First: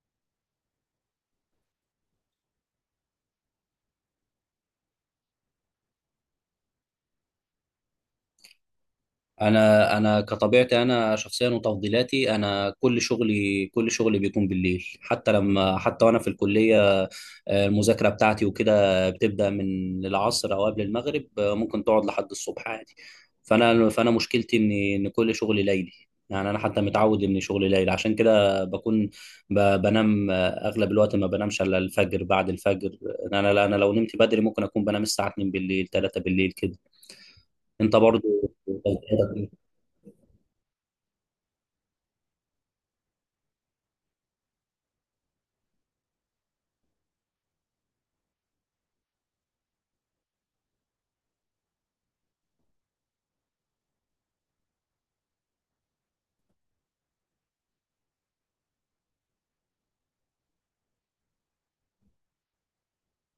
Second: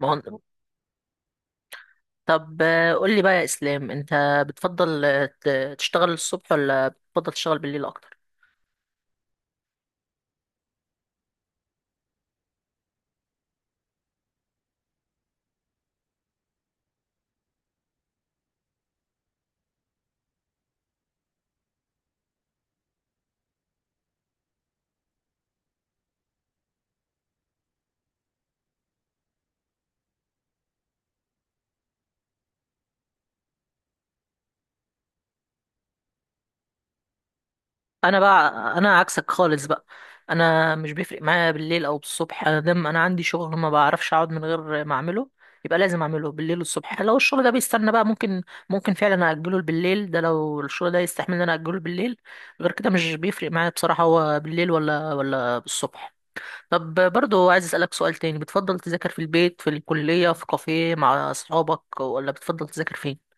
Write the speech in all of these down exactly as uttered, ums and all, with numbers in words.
ما هو، طب آه، قول لي بقى يا اسلام، انت بتفضل آه، ت- تشتغل الصبح ولا بتفضل تشتغل بالليل اكتر؟ انا انا كطبيعتي، انا شخصيا وتفضيلاتي، انا كل شغلي، كل شغلي بيكون بالليل. حتى لما حتى وانا في الكليه، آه، المذاكره بتاعتي وكده بتبدا من العصر او قبل المغرب، آه، ممكن تقعد لحد الصبح عادي. فانا فانا مشكلتي ان ان كل شغلي ليلي. يعني انا حتى متعود ان شغلي ليل، عشان كده بكون ب- بنام آه، اغلب الوقت، ما بنامش الا الفجر بعد الفجر. يعني انا انا لو نمت بدري ممكن اكون بنام الساعه اتنين بالليل، تلاتة بالليل كده. انت انا بقى، برضو؟ انا عكسك خالص بقى. انا مش بيفرق معايا بالليل او بالصبح، انا دام انا عندي شغل ما بعرفش اقعد من غير ما اعمله، يبقى لازم اعمله بالليل والصبح. لو الشغل ده بيستنى بقى ممكن ممكن فعلا اجله بالليل، ده لو الشغل ده يستحمل ان انا اجله بالليل. غير كده مش بيفرق معايا بصراحة، هو بالليل ولا ولا بالصبح. طب برضو عايز أسألك سؤال تاني، بتفضل تذاكر في البيت، في الكلية، في كافيه مع أصحابك، ولا بتفضل تذاكر فين؟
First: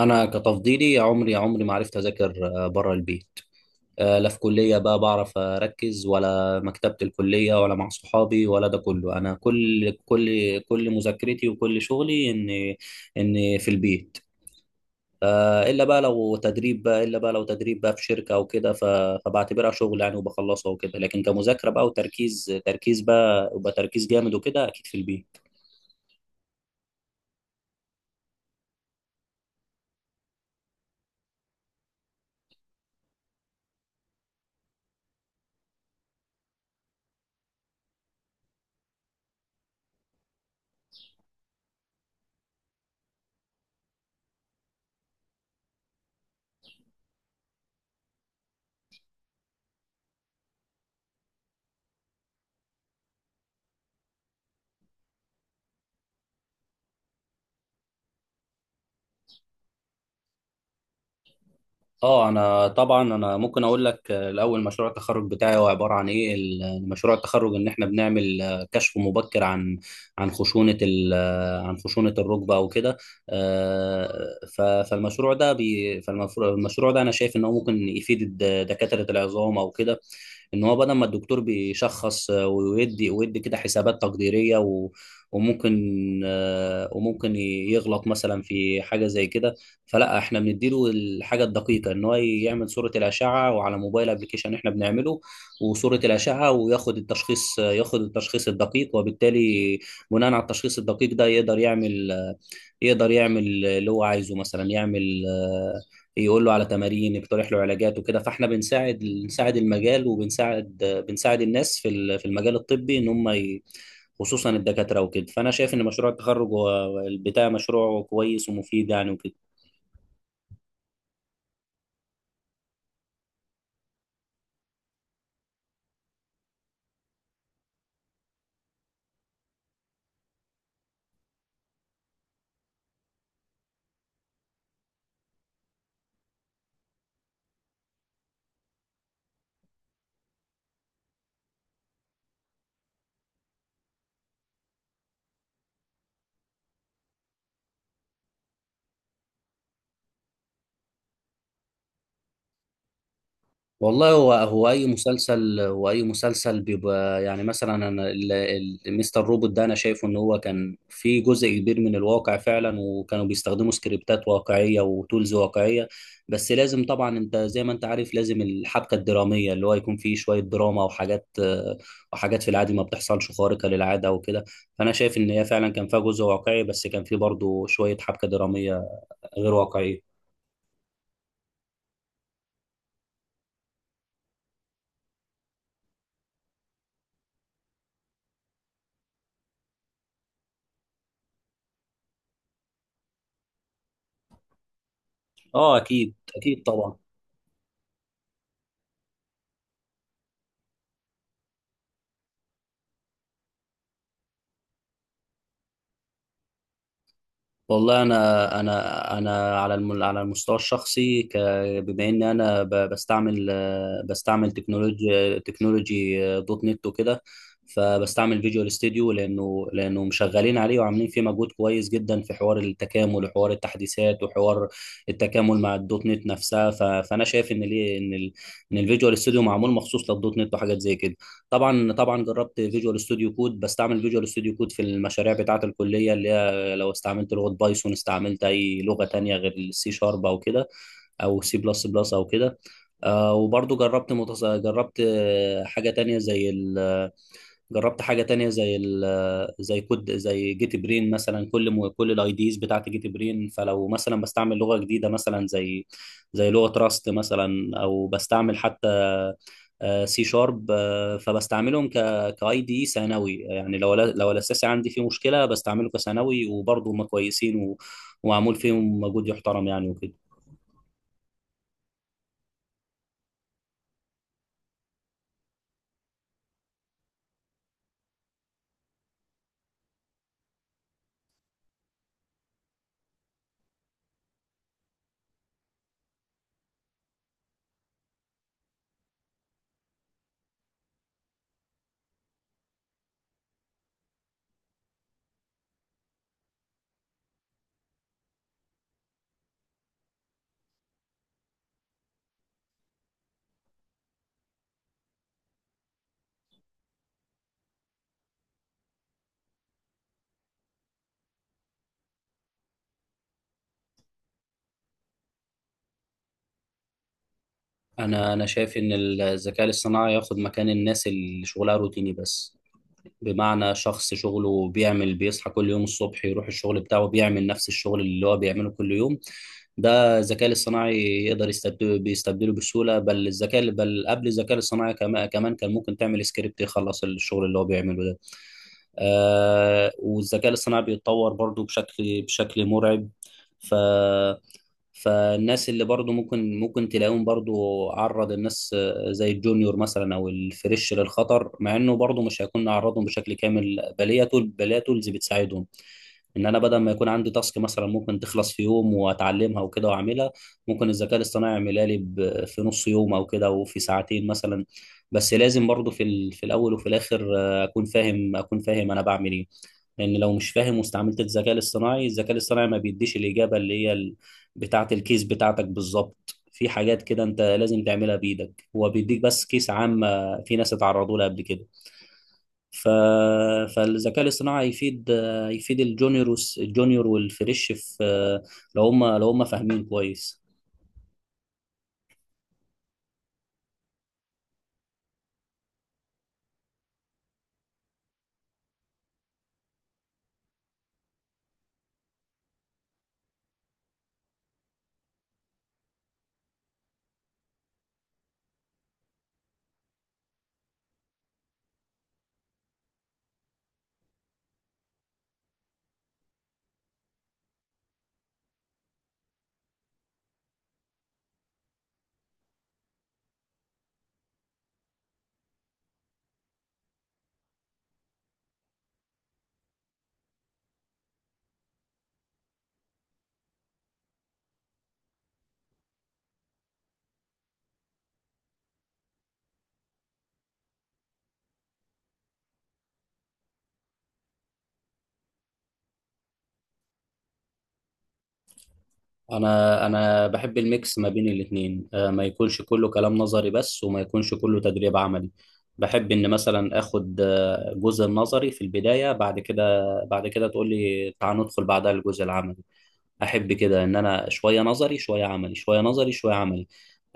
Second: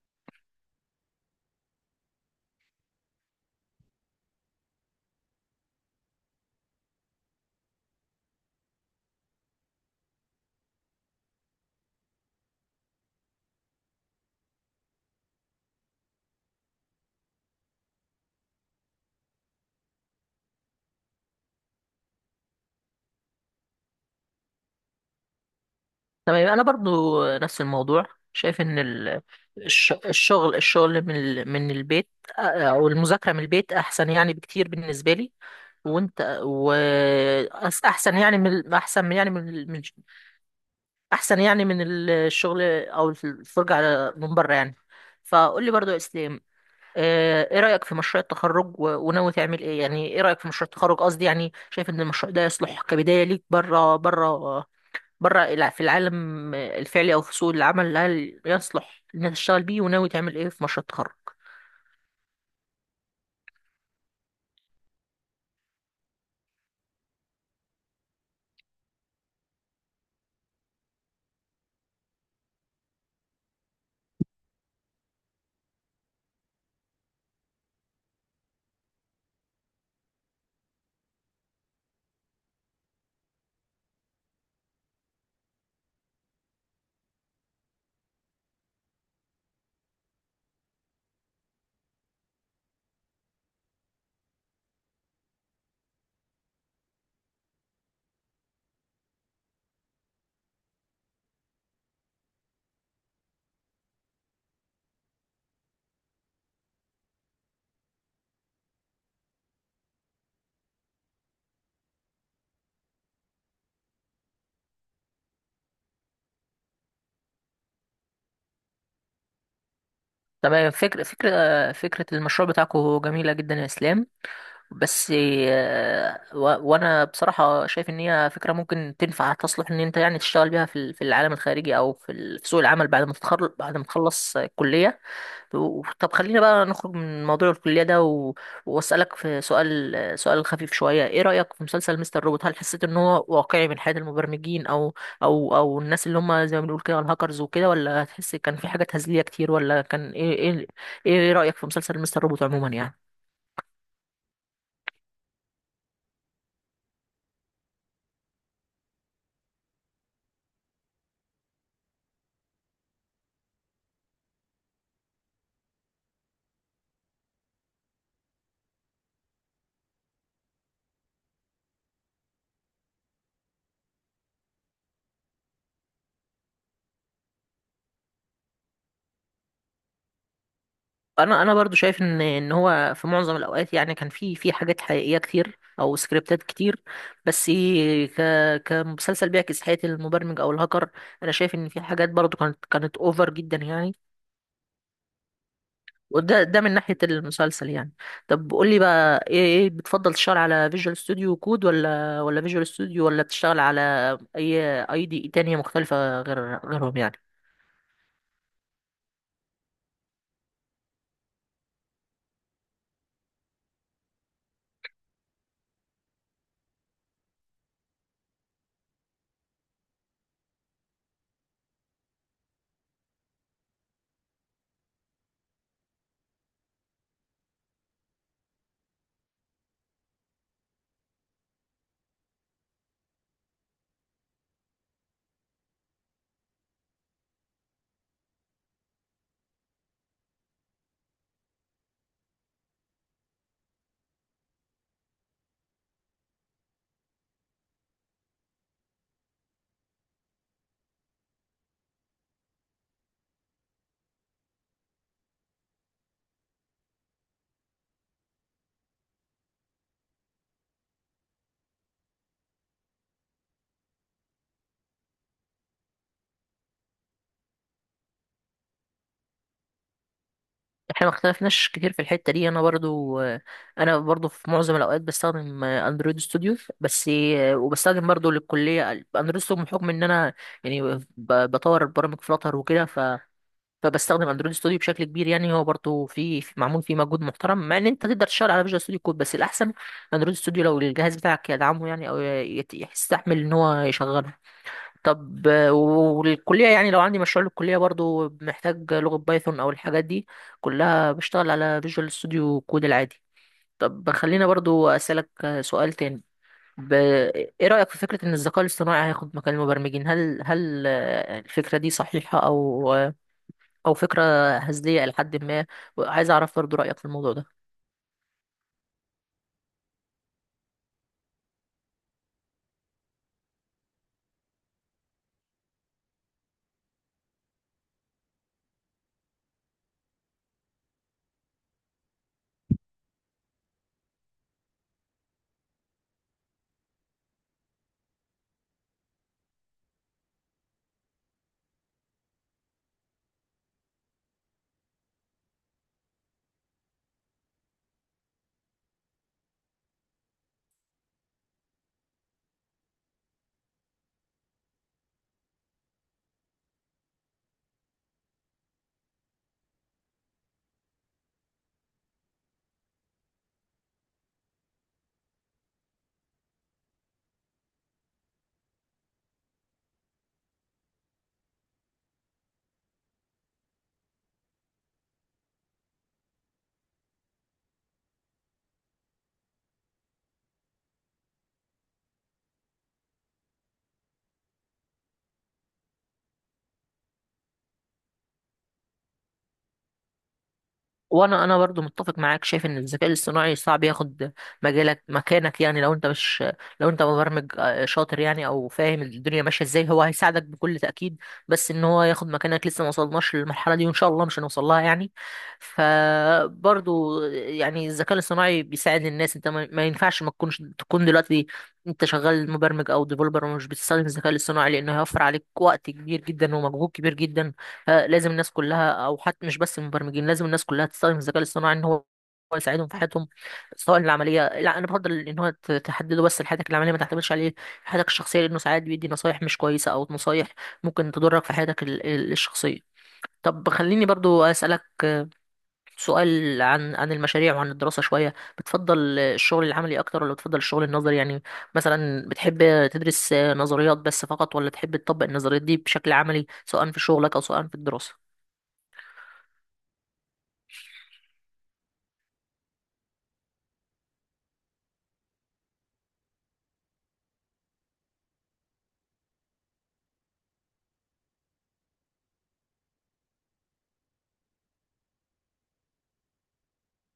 انا كتفضيلي، يا عمري يا عمري ما عرفت اذاكر بره البيت. آه، لا في كليه بقى بعرف اركز، ولا مكتبه الكليه، ولا مع صحابي، ولا ده كله. انا كل كل كل مذاكرتي وكل شغلي ان ان في البيت. آه، الا بقى لو تدريب بقى الا بقى لو تدريب بقى في شركه او كده، ف- فبعتبرها شغل يعني وبخلصها وكده. لكن كمذاكره بقى وتركيز، تركيز بقى وبقى تركيز جامد وكده، اكيد في البيت. تمام، أنا برضو نفس الموضوع. شايف إن ال- الش- الشغل الشغل من ال- من البيت، أو المذاكرة من البيت أحسن يعني بكتير بالنسبة لي. وأنت و أس- أحسن يعني من أحسن يعني من ال- من أحسن يعني من الشغل أو الفرجة على من بره يعني. فقول لي برضو يا إسلام، آه، ايه رأيك في مشروع التخرج و- وناوي تعمل ايه؟ يعني ايه رأيك في مشروع التخرج، قصدي يعني شايف ان المشروع ده يصلح كبداية ليك بره بره بره الع- في العالم الفعلي او في سوق العمل، هل يصلح انك تشتغل بيه؟ وناوي تعمل ايه في مشروع التخرج؟ اه انا طبعا انا ممكن اقول لك، آه، الاول مشروع التخرج بتاعي هو عباره عن ايه. ال- آه، مشروع التخرج ان احنا بنعمل، آه، كشف مبكر عن عن خشونه ال- آه، عن خشونه الركبه او كده. آه، ف- فالمشروع ده بي فالمشروع ده انا شايف ان هو ممكن يفيد الد- دكاتره العظام او كده، ان هو بدل ما الدكتور بيشخص، آه، ويدي ويدي كده حسابات تقديريه، و وممكن آه، وممكن يغلط مثلا في حاجه زي كده. فلا احنا بنديله الحاجه الدقيقه، ان هو يعمل صوره الاشعه، وعلى موبايل ابلكيشن احنا بنعمله وصوره الاشعه، وياخد التشخيص، ياخد التشخيص الدقيق وبالتالي بناء على التشخيص الدقيق ده يقدر يعمل، يقدر يعمل اللي هو عايزه. مثلا يعمل، آه، يقول له على تمارين، يقترح له علاجات وكده. فاحنا بنساعد، بنساعد المجال وبنساعد، آه، بنساعد الناس في ال- في المجال الطبي، ان هم ي- خصوصا الدكاتره وكده. فانا شايف ان مشروع التخرج هو- بتاع مشروع كويس ومفيد يعني وكده. تمام، فكرة فكرة فكرة المشروع بتاعكم جميلة جدا يا اسلام. بس آه، و- وانا بصراحة شايف ان هي فكرة ممكن تنفع تصلح ان انت يعني تشتغل بيها في ال- في العالم الخارجي او في ال- في سوق العمل بعد ما تتخرج بعد ما تخلص الكلية. و- طب خلينا بقى نخرج من موضوع الكلية ده و... وأسألك في سؤال سؤال خفيف شوية. إيه رأيك في مسلسل مستر روبوت؟ هل حسيت إن هو واقعي من حياة المبرمجين، أو أو أو الناس اللي هم زي ما بنقول كده الهاكرز وكده، ولا هتحس كان في حاجة تهزلية كتير، ولا كان إيه إيه إيه رأيك في مسلسل مستر روبوت عموما يعني؟ والله هو هو اي مسلسل هو اي مسلسل بيبقى يعني. مثلا انا ال- ال- مستر روبوت ده انا شايفه ان هو كان في جزء كبير من الواقع فعلا، وكانوا بيستخدموا سكريبتات واقعيه وتولز واقعيه. بس لازم طبعا انت زي ما انت عارف لازم الحبكه الدراميه، اللي هو يكون فيه شويه دراما وحاجات، آه، وحاجات في العادي ما بتحصلش، خارقه للعاده وكده. فانا شايف ان هي فعلا كان فيها جزء واقعي، بس كان فيه برضه شويه حبكه دراميه غير واقعيه. انا انا برضو شايف ان ان هو في معظم الاوقات يعني كان في في حاجات حقيقيه كتير او سكريبتات كتير، بس ك كمسلسل بيعكس حياه المبرمج او الهاكر انا شايف ان في حاجات برضو كانت كانت اوفر جدا يعني. اه اكيد وده ده اكيد من طبعا. ناحيه المسلسل يعني. طب قول لي بقى ايه، ايه بتفضل تشتغل على فيجوال ستوديو كود ولا ولا فيجوال ستوديو، ولا بتشتغل على اي اي دي تانية مختلفه غير غيرهم يعني؟ والله انا انا انا على الم- على المستوى الشخصي، ك- بما ان انا ب- بستعمل، آه، بستعمل تكنولوجي تكنولوجي، آه، دوت نت وكده. فبستعمل فيجوال ستوديو لانه لانه مشغلين عليه وعاملين فيه مجهود كويس جدا، في حوار التكامل وحوار التحديثات وحوار التكامل مع الدوت نت نفسها. ف- فانا شايف ان ليه ان ال ان الفيجوال ستوديو معمول مخصوص للدوت نت، وحاجات زي كده. طبعا طبعا جربت فيجوال ستوديو كود، بستعمل فيجوال ستوديو كود في المشاريع بتاعه الكليه، اللي لو استعملت لغة بايثون، استعملت أي لغة تانية غير السي شارب أو كده، أو سي بلس بلس أو كده. آه، وبرضو جربت متص... جربت، آه، حاجة تانية زي ال جربت حاجة تانية زي ال زي كود زي جيت برين مثلا. كل مو كل الاي ديز بتاعت جيت برين. فلو مثلا بستعمل لغة جديدة مثلا، زي زي لغة راست مثلا، او بستعمل حتى سي شارب، فبستعملهم ك كاي دي ثانوي. يعني لو لا- لو الاساسي عندي فيه مشكلة بستعمله كثانوي، وبرضه هم كويسين و- ومعمول فيهم مجهود يحترم يعني وكده. احنا ما اختلفناش كتير في الحتة دي، انا برضو انا برضو في معظم الاوقات بستخدم اندرويد ستوديو بس، وبستخدم برضو للكلية اندرويد ستوديو بحكم ان انا يعني ب- بطور برامج فلاتر وكده، ف فبستخدم اندرويد ستوديو بشكل كبير. يعني هو برضو في في- معمول فيه مجهود محترم، مع ان انت تقدر تشتغل على فيجوال ستوديو كود بس الاحسن اندرويد ستوديو لو الجهاز بتاعك يدعمه يعني، او يت- يستحمل ان هو يشغله. طب آه، والكلية يعني لو عندي مشروع للكلية برضو محتاج لغة بايثون أو الحاجات دي كلها بشتغل على فيجوال ستوديو كود العادي. طب خلينا برضو أسألك آه، سؤال تاني، ب... إيه رأيك في فكرة إن الذكاء الاصطناعي هياخد مكان المبرمجين؟ هل هل آه، الفكرة دي صحيحة، أو آه، أو فكرة هزلية إلى حد ما؟ عايز أعرف برضو رأيك في الموضوع ده. انا انا شايف ان الذكاء الاصطناعي ياخد مكان الناس اللي شغلها روتيني بس. بمعنى شخص شغله بيعمل، بيصحى كل يوم الصبح يروح الشغل بتاعه، بيعمل نفس الشغل اللي هو بيعمله كل يوم، ده الذكاء الاصطناعي يقدر يستبدله، بيستبدله بسهولة بل الذكاء بل قبل الذكاء الاصطناعي، كما- كمان كان ممكن تعمل سكريبت يخلص الشغل اللي هو بيعمله ده. آه، والذكاء الاصطناعي بيتطور برضو بشكل بشكل مرعب. ف فالناس اللي برضو ممكن ممكن تلاقيهم، برضو عرض الناس، آه، زي الجونيور مثلا او الفريش، للخطر. مع انه برضو مش هيكون عرضهم بشكل كامل، بل هي تول بل هي تولز بتساعدهم. ان انا بدل ما يكون عندي تاسك مثلا ممكن تخلص في يوم، واتعلمها وكده واعملها، ممكن الذكاء الاصطناعي يعملها لي ب- في نص يوم او كده، وفي ساعتين مثلا. بس لازم برضو في ال- في الاول وفي الاخر، آه، اكون فاهم، اكون فاهم انا بعمل ايه. لان لو مش فاهم واستعملت الذكاء الاصطناعي، الذكاء الاصطناعي ما بيديش الاجابه اللي هي ال- بتاعه الكيس بتاعتك بالظبط. في حاجات كده انت لازم تعملها بايدك، هو بيديك بس كيس عام، آه، في ناس اتعرضوا لها قبل كده. ف... فالذكاء الاصطناعي يفيد، يفيد الجونيور والس- الجونيور والفريش، في لو هم لو هم فاهمين كويس. وانا انا برضو متفق معاك، شايف ان الذكاء الاصطناعي صعب ياخد مجالك مكانك يعني. لو انت مش، لو انت مبرمج آه، شاطر يعني او فاهم الدنيا ماشيه ازاي هو هيساعدك بكل تاكيد، بس ان هو ياخد مكانك لسه ما وصلناش للمرحله دي، وان شاء الله مش هنوصل لها يعني. فبرضو يعني الذكاء الاصطناعي بيساعد الناس، انت ما ما ينفعش ما تكونش تكون دلوقتي انت شغال مبرمج او ديفلوبر ومش بتستخدم الذكاء الاصطناعي لانه هيوفر عليك وقت كبير جدا ومجهود كبير جدا. فلازم الناس كلها، او حتى مش بس المبرمجين، لازم الناس كلها تستخدم الذكاء الاصطناعي ان هو هو يساعدهم في حياتهم سواء العمليه. لا، انا بفضل ان هو ت- تحدده بس لحياتك العمليه، ما تعتمدش عليه في حياتك الشخصيه لانه ساعات بيدي نصايح مش كويسه او نصايح ممكن تضرك في حياتك ال- ال- الشخصيه. طب خليني برضو اسالك سؤال عن عن المشاريع وعن الدراسه شويه، بتفضل الشغل العملي اكتر ولا بتفضل الشغل النظري يعني؟ مثلا بتحب تدرس نظريات بس فقط، ولا تحب تطبق النظريات دي بشكل عملي سواء في شغلك او سواء في الدراسه؟ انا انا بحب الميكس ما بين الاثنين. آه، ما يكونش كله كلام نظري بس، وما يكونش كله تدريب عملي. بحب ان مثلا اخد، آه، جزء النظري في البدايه، بعد كده بعد كده تقول لي تعال ندخل بعدها الجزء العملي. احب كده ان انا شويه نظري شويه عملي، شويه نظري شويه عملي.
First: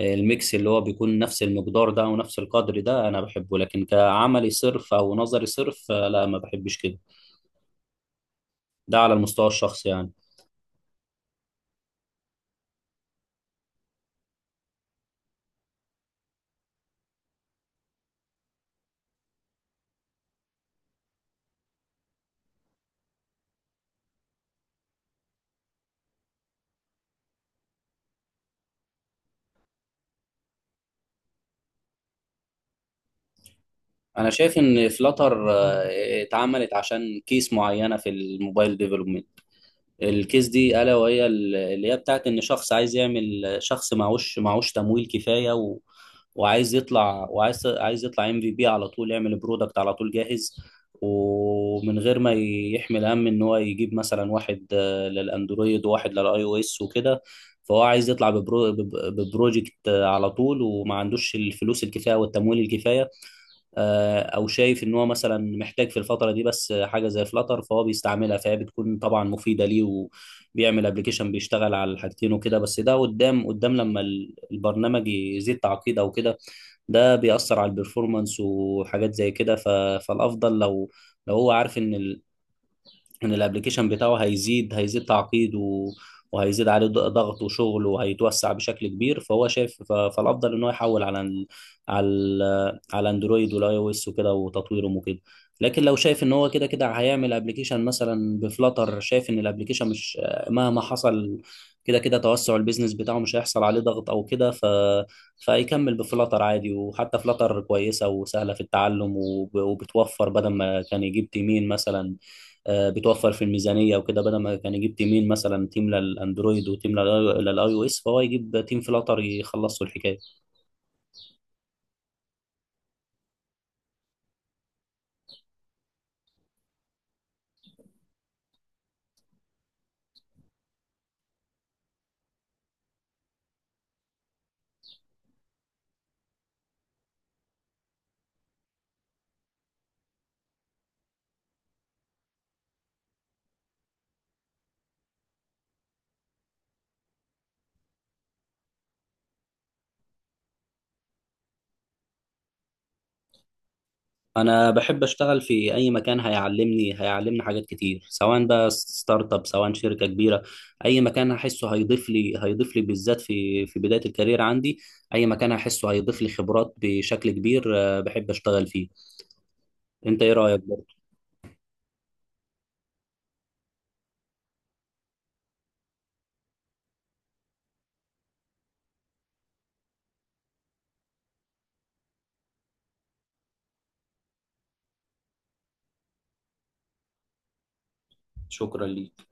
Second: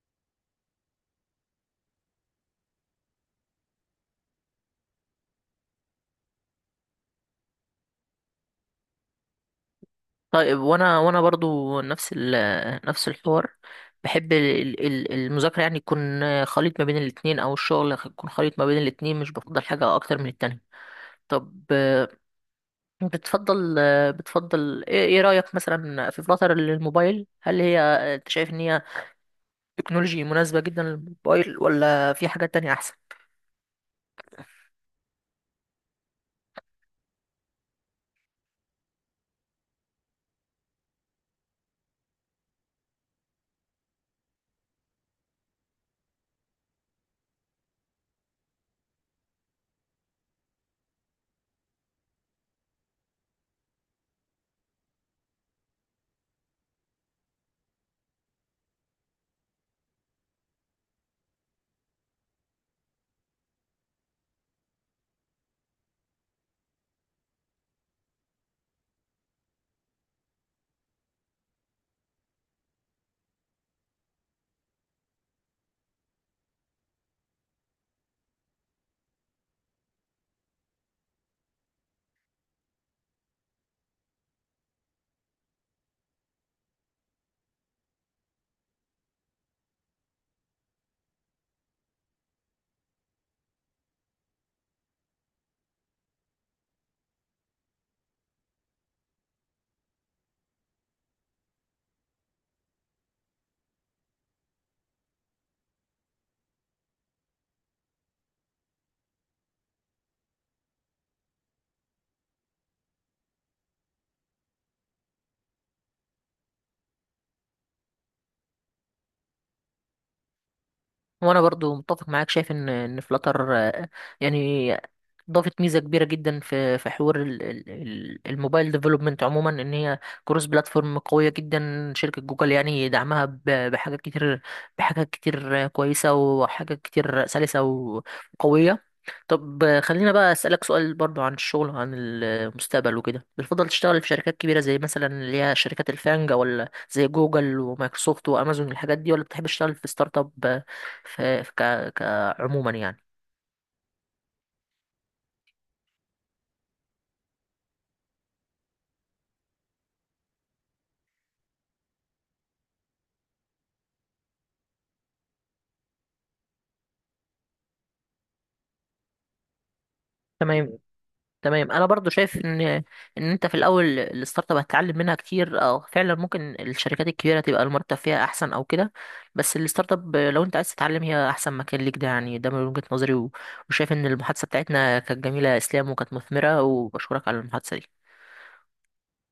آه، الميكس اللي هو بيكون نفس المقدار ده ونفس القدر ده انا بحبه. لكن كعملي صرف او نظري صرف، آه، لا ما بحبش كده. ده على المستوى الشخصي يعني. طيب وانا وانا برضو نفس ال نفس الحوار، بحب ال- ال- المذاكرة يعني يكون خليط ما بين الاتنين او الشغل يكون خليط ما بين الاتنين، مش بفضل حاجة اكتر من التانية. طب آه، بتفضل آه، بتفضل ايه إيه رأيك مثلا في فلاتر للموبايل، هل هي آه، انت شايف ان هي تكنولوجي مناسبة جدا للموبايل ولا في حاجات تانية احسن؟ انا شايف ان فلاتر اتعملت عشان كيس معينه في الموبايل ديفلوبمنت. الكيس دي الا وهي، ال- اللي هي بتاعت، ان شخص عايز يعمل، شخص معهوش معهوش تمويل كفايه، و... وعايز يطلع، وعايز عايز يطلع ام في بي على طول، يعمل برودكت على طول جاهز، ومن غير ما يحمل هم ان هو يجيب مثلا واحد، آه، للاندرويد وواحد للاي او اس وكده. فهو عايز يطلع ببرو... بب- ببروجكت، آه، على طول، وما عندوش الفلوس الكفايه والتمويل الكفايه. آه، او شايف ان هو مثلا محتاج في الفتره دي بس حاجه زي فلاتر، فهو بيستعملها، فهي بتكون طبعا مفيده ليه، وبيعمل ابلكيشن بيشتغل على الحاجتين وكده. بس ده قدام، قدام لما ال- البرنامج يزيد تعقيد او كده، ده بيأثر على البرفورمانس وحاجات زي كده. ف- فالافضل لو، لو هو عارف ان، ان الابليكيشن بتاعه هيزيد، هيزيد تعقيد و... وهيزيد عليه ض- ضغط وشغل، وهيتوسع بشكل كبير، فهو شايف ف... فالافضل ان هو يحول على ال... على ال... على اندرويد والاي او اس وكده، وتطويرهم وكده. لكن لو شايف ان هو كده كده هيعمل ابلكيشن مثلا بفلاتر، شايف ان الابلكيشن مش، مهما حصل، كده كده توسع البيزنس بتاعه مش هيحصل عليه ضغط او كده، ف... فيكمل بفلاتر عادي. وحتى فلاتر كويسة وسهلة في التعلم، وب... وبتوفر بدل ما كان يجيب تيمين مثلا، آه، بتوفر في الميزانيه وكده. بدل ما كان يجيب تيمين مثلا، تيم للاندرويد وتيم لل- للاي او اس، فهو يجيب تيم فلاتر يخلصوا الحكايه. وانا برضو متفق معاك، شايف ان ان فلاتر يعني ضافت ميزه كبيره جدا في في حوار ال- ال- ال- الموبايل ديفلوبمنت عموما، ان هي كروس بلاتفورم قويه جدا. شركه جوجل يعني دعمها ب- بحاجات كتير بحاجات كتير كويسه، وحاجات كتير سلسه وقويه. طب خلينا بقى اسالك سؤال برضو عن الشغل عن المستقبل وكده، بتفضل تشتغل في شركات كبيره زي مثلا اللي هي شركات الفانجا، ولا زي جوجل ومايكروسوفت وامازون الحاجات دي، ولا بتحب تشتغل في ستارت اب في في ك... كعموما يعني؟ انا بحب اشتغل في اي مكان هيعلمني، هيعلمني حاجات كتير، سواء بقى ستارت اب سواء شركه كبيره. اي مكان هحسه هيضيف لي، هيضيف لي بالذات في في بدايه الكارير عندي، اي مكان هحسه هيضيف لي خبرات بشكل كبير، آه، بحب اشتغل فيه. انت ايه رايك تمام. برضه؟ تمام، انا برضو شايف ان ان انت في الاول الستارت اب هتتعلم منها كتير، او فعلا ممكن الشركات الكبيره تبقى المرتب فيها احسن او كده، بس الستارت اب لو انت عايز تتعلم هي احسن مكان ليك ده يعني، ده من وجهه نظري و- وشايف ان المحادثه بتاعتنا كانت جميله يا اسلام وكانت مثمره، وبشكرك على المحادثه دي. شكرا ليك.